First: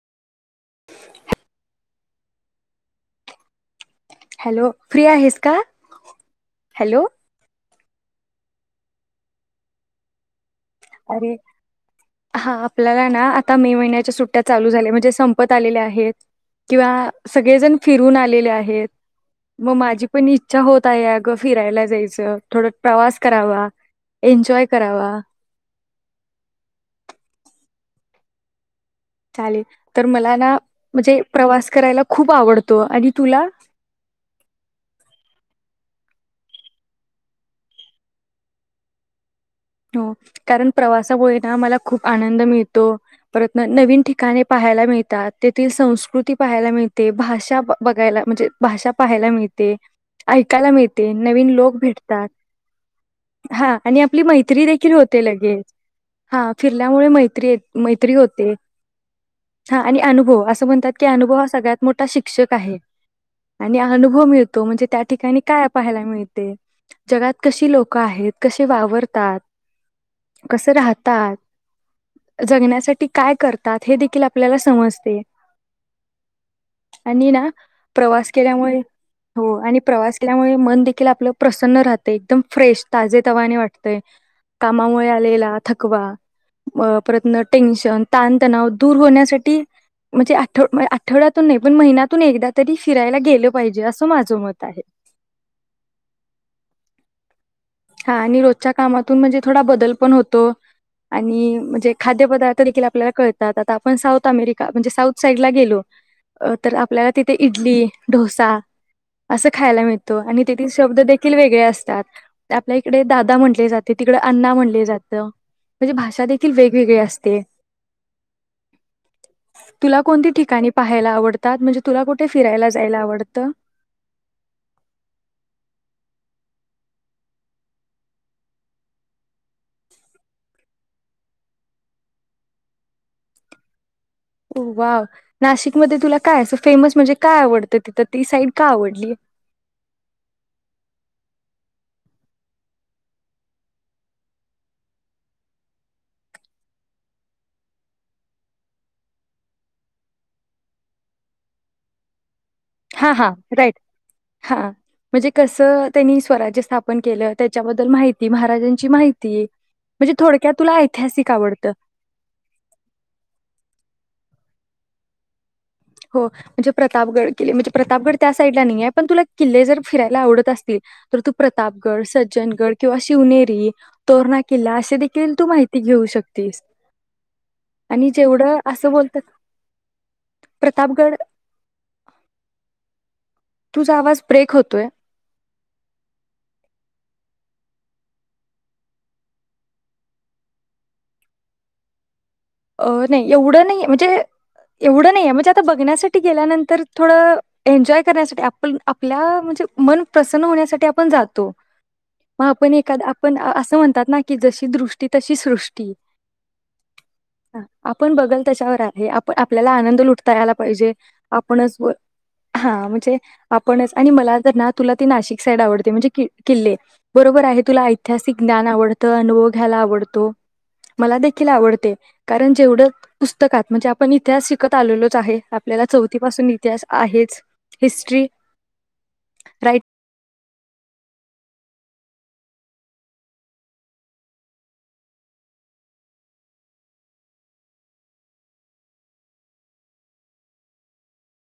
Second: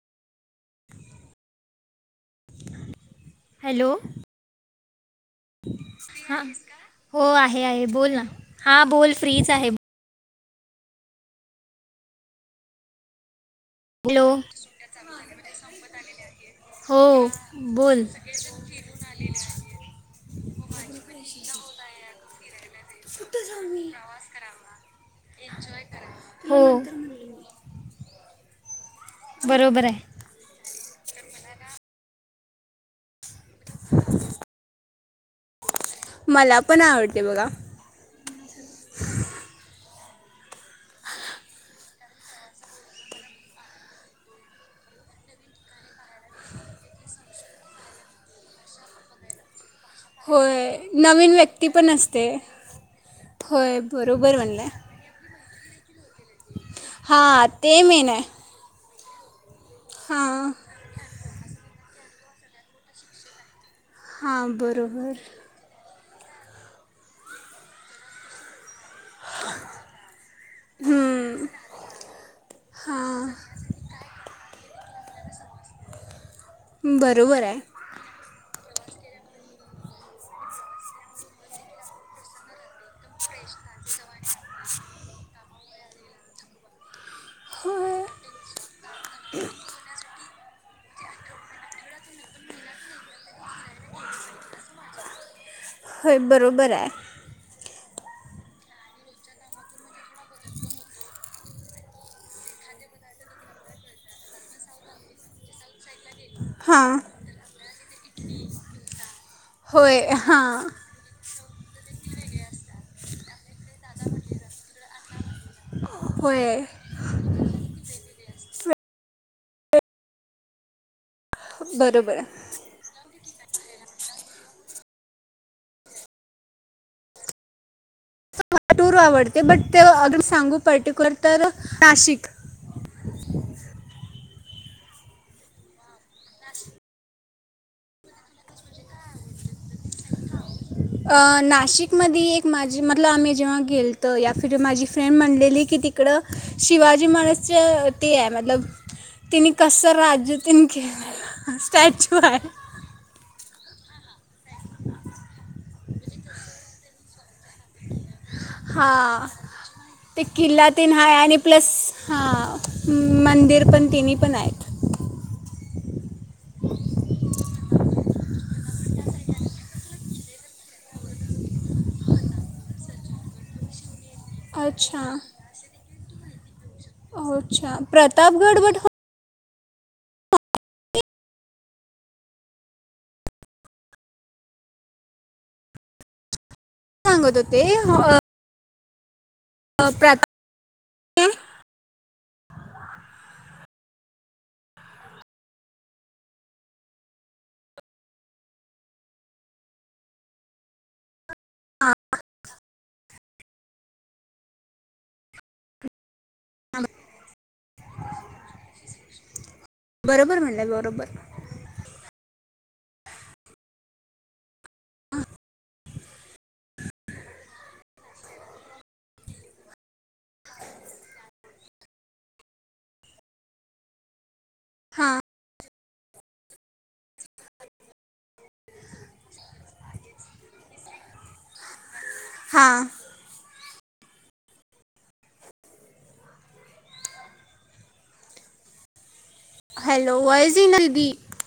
[unintelligible] Hello hello free आहेस का हा हा, हॅलो हो आहे आहे. बोल ना हा बोल फ्रीच आहे. अरे हा आपल्याला ना आ ता मे महिन्याच्या हॅलो सुट्ट्या चालू झाल्या, म्हणजे संपत आलेल्या आहेत हो किंवा सगळेजण बोल फिरून आलेले आहेत. मग माझी पण इच्छा होत आहे अगं फिरायला जायचं थोड प्रवास करावा, एन्जॉय करावा. हो चालेल बरोबर तर आहे मला ना म्हणजे प्रवास करायला खूप आवडतो आणि तुला मला पण आवडते बघा हो कारण प्रवासामुळेना मला खूप आनंद मिळतो, परतन नवीन ठिकाणी पाहायला मिळतात, तेथील संस्कृती पाहायला मिळते भाषा बघायला, म्हणजे भाषा पाहायला मिळते. ऐकायला होय मिळते नवीन व्यक्ती लोक पण असते भेटतात हा होय आणि आपली बरोबर मै त्री म्हणलं देेखील होते लगे हा फिरल्यामुळे हां मैत्री ते मेन मैत्री आहे होते हा आणि अनुभव हां असं म्हणतात, की अनुभव. सगळ्यात मोठा शिक्षक आहे. आणि अनुभव हां मिळतो म्हणजे त्या बरोबर ठिकाणी काय पाहायला. जगात कशी लोक आहेत. कशी वापरतात, कस राहतात हम्म, जगण्यासाठी काय करतात हे देखील आप आपल्याला समजते. आणि बरोबर ना आहे प्रवास केल्यामुळे, हो आणि प्रवास केल्यामुळे मन देखील आपलं, प्रसन्न राहत एकदम फ्रेश ताजेतवाने वाटतय. कामामुळे आलेला थकवा परतणं टेन्शन होय ताणतणाव दूर होण्यासाठी म्हणजे, आठवड्यातून नाही पण महिन्यातून एकदा तरी फिरायला गेलं पाहिजे असं माझं मत आहे. होय बरोबर आहे. हा आणि रोजच्या कामातून म्हणजे थोडा बदल पण होतो आणि म्हणजे खाद्यपदार्थ देखील आपल्याला कळतात. आता आपण साऊथ अमेरिका म्हणजे साऊथ साईडला गेलो तर हां आपल्याला तिथे इडली, डोसा असं खायला होय मिळतो आणि तेथील हां शब्द देखील वेगळे हे असतात. आपल्या इकडे दादा म्हटले, जाते तिकडं अण्णा म्हणले जातं. म्हणजे भाषा होय देखील वेगवेगळी असते. तुला कोणती ठिकाणी पाहायला आवड तात म्हणजे तुला बरोबर कुठे आहे फिरायला जायला आवडतं. मला टूर आवडते बट ते अगदी सांगू पर्टिक्युलर तर नाशिक हो, वा नाशिकमध्ये तुला काय अस फेमस म्हणजे काय आवडतं तिथं ती साईड का आवडली? अ नाशिक मधी एक माझी मतलब आम्ही जेव्हा गेलतो या फिर माझी फ्रेंड म्हणलेली की तिकडं शिवाजी महाराजच्या ते आहे मतलब तिने कस राज्यातन केले स्टॅच्यू हाय हा हा राईट हा म्हणजे कसं त्यांनी स्वराज्य स्थापन केलं. त्याच्याबद्दल माहिती, महाराजांची हा माहिती. म्हणजे ते थोडक्यात किल्ला तुला तेन हाय ऐतिहासिक आणि प्लस आवडतं. हा मंदिर पण तिन्ही पण आहेत. [inaudible] हो म्हणजे प्रतापगड किल्ले म्हणजे प्रतापगड त्या साईडला नाही आहे पण तुला किल्ले जर फिरायला आवडत असतील, तर तू प्रतापगड, सज्जनगड किंवा शिवनेरी तोरणा किल्ला अशे अच्छा देखील तू माहिती घेऊ शक तेच, अच्छा आणि जेवढं प्रतापगड बट असं बोलतात. प्रतापगड, तुझा आवाज ब्रेक होतोय. सांगत होते. [unintelligible] अ नाही एवढं नाहीे म्हणजे एवढं नाहीे म्हणजे आता बघण्यासाठी गेल्यानंतर थोडं एन्जॉय करण्यासाठी आपण आपल्या म्हणजे मन प्रसन्न होण्यासाठी आपण जात तो हां मग आपण एखा पण असं म्हणतात ना की जशी दृष्टी तशी सृष्टी. [unintelligible] ह आपण बघल त्याच्यावर आहे. आप आपल्याला आनंद लुटता बरोबर यायला म्हणलं पाहिजे. बरोबर आपणच हा म्हणजे आपणच आणि मला तर ना तुला ते नाशिक साईड आवडते म्हणजे कि किल्ले बरोबर आहे तुला ऐतिहासिक ज्ञान आवडतं, अनुभव घ्यायला आवडतो. मला देखील आवडते. कारण जेवढं पुस्तकात म्हणजे आपण इतिहास शिक कत आलेलोच हां आहे. आपल्याला चौथी पाासून इतिहास आहेच हिस्ट्री राईट. हा. हॅलो, वॉयज येईना दीदी.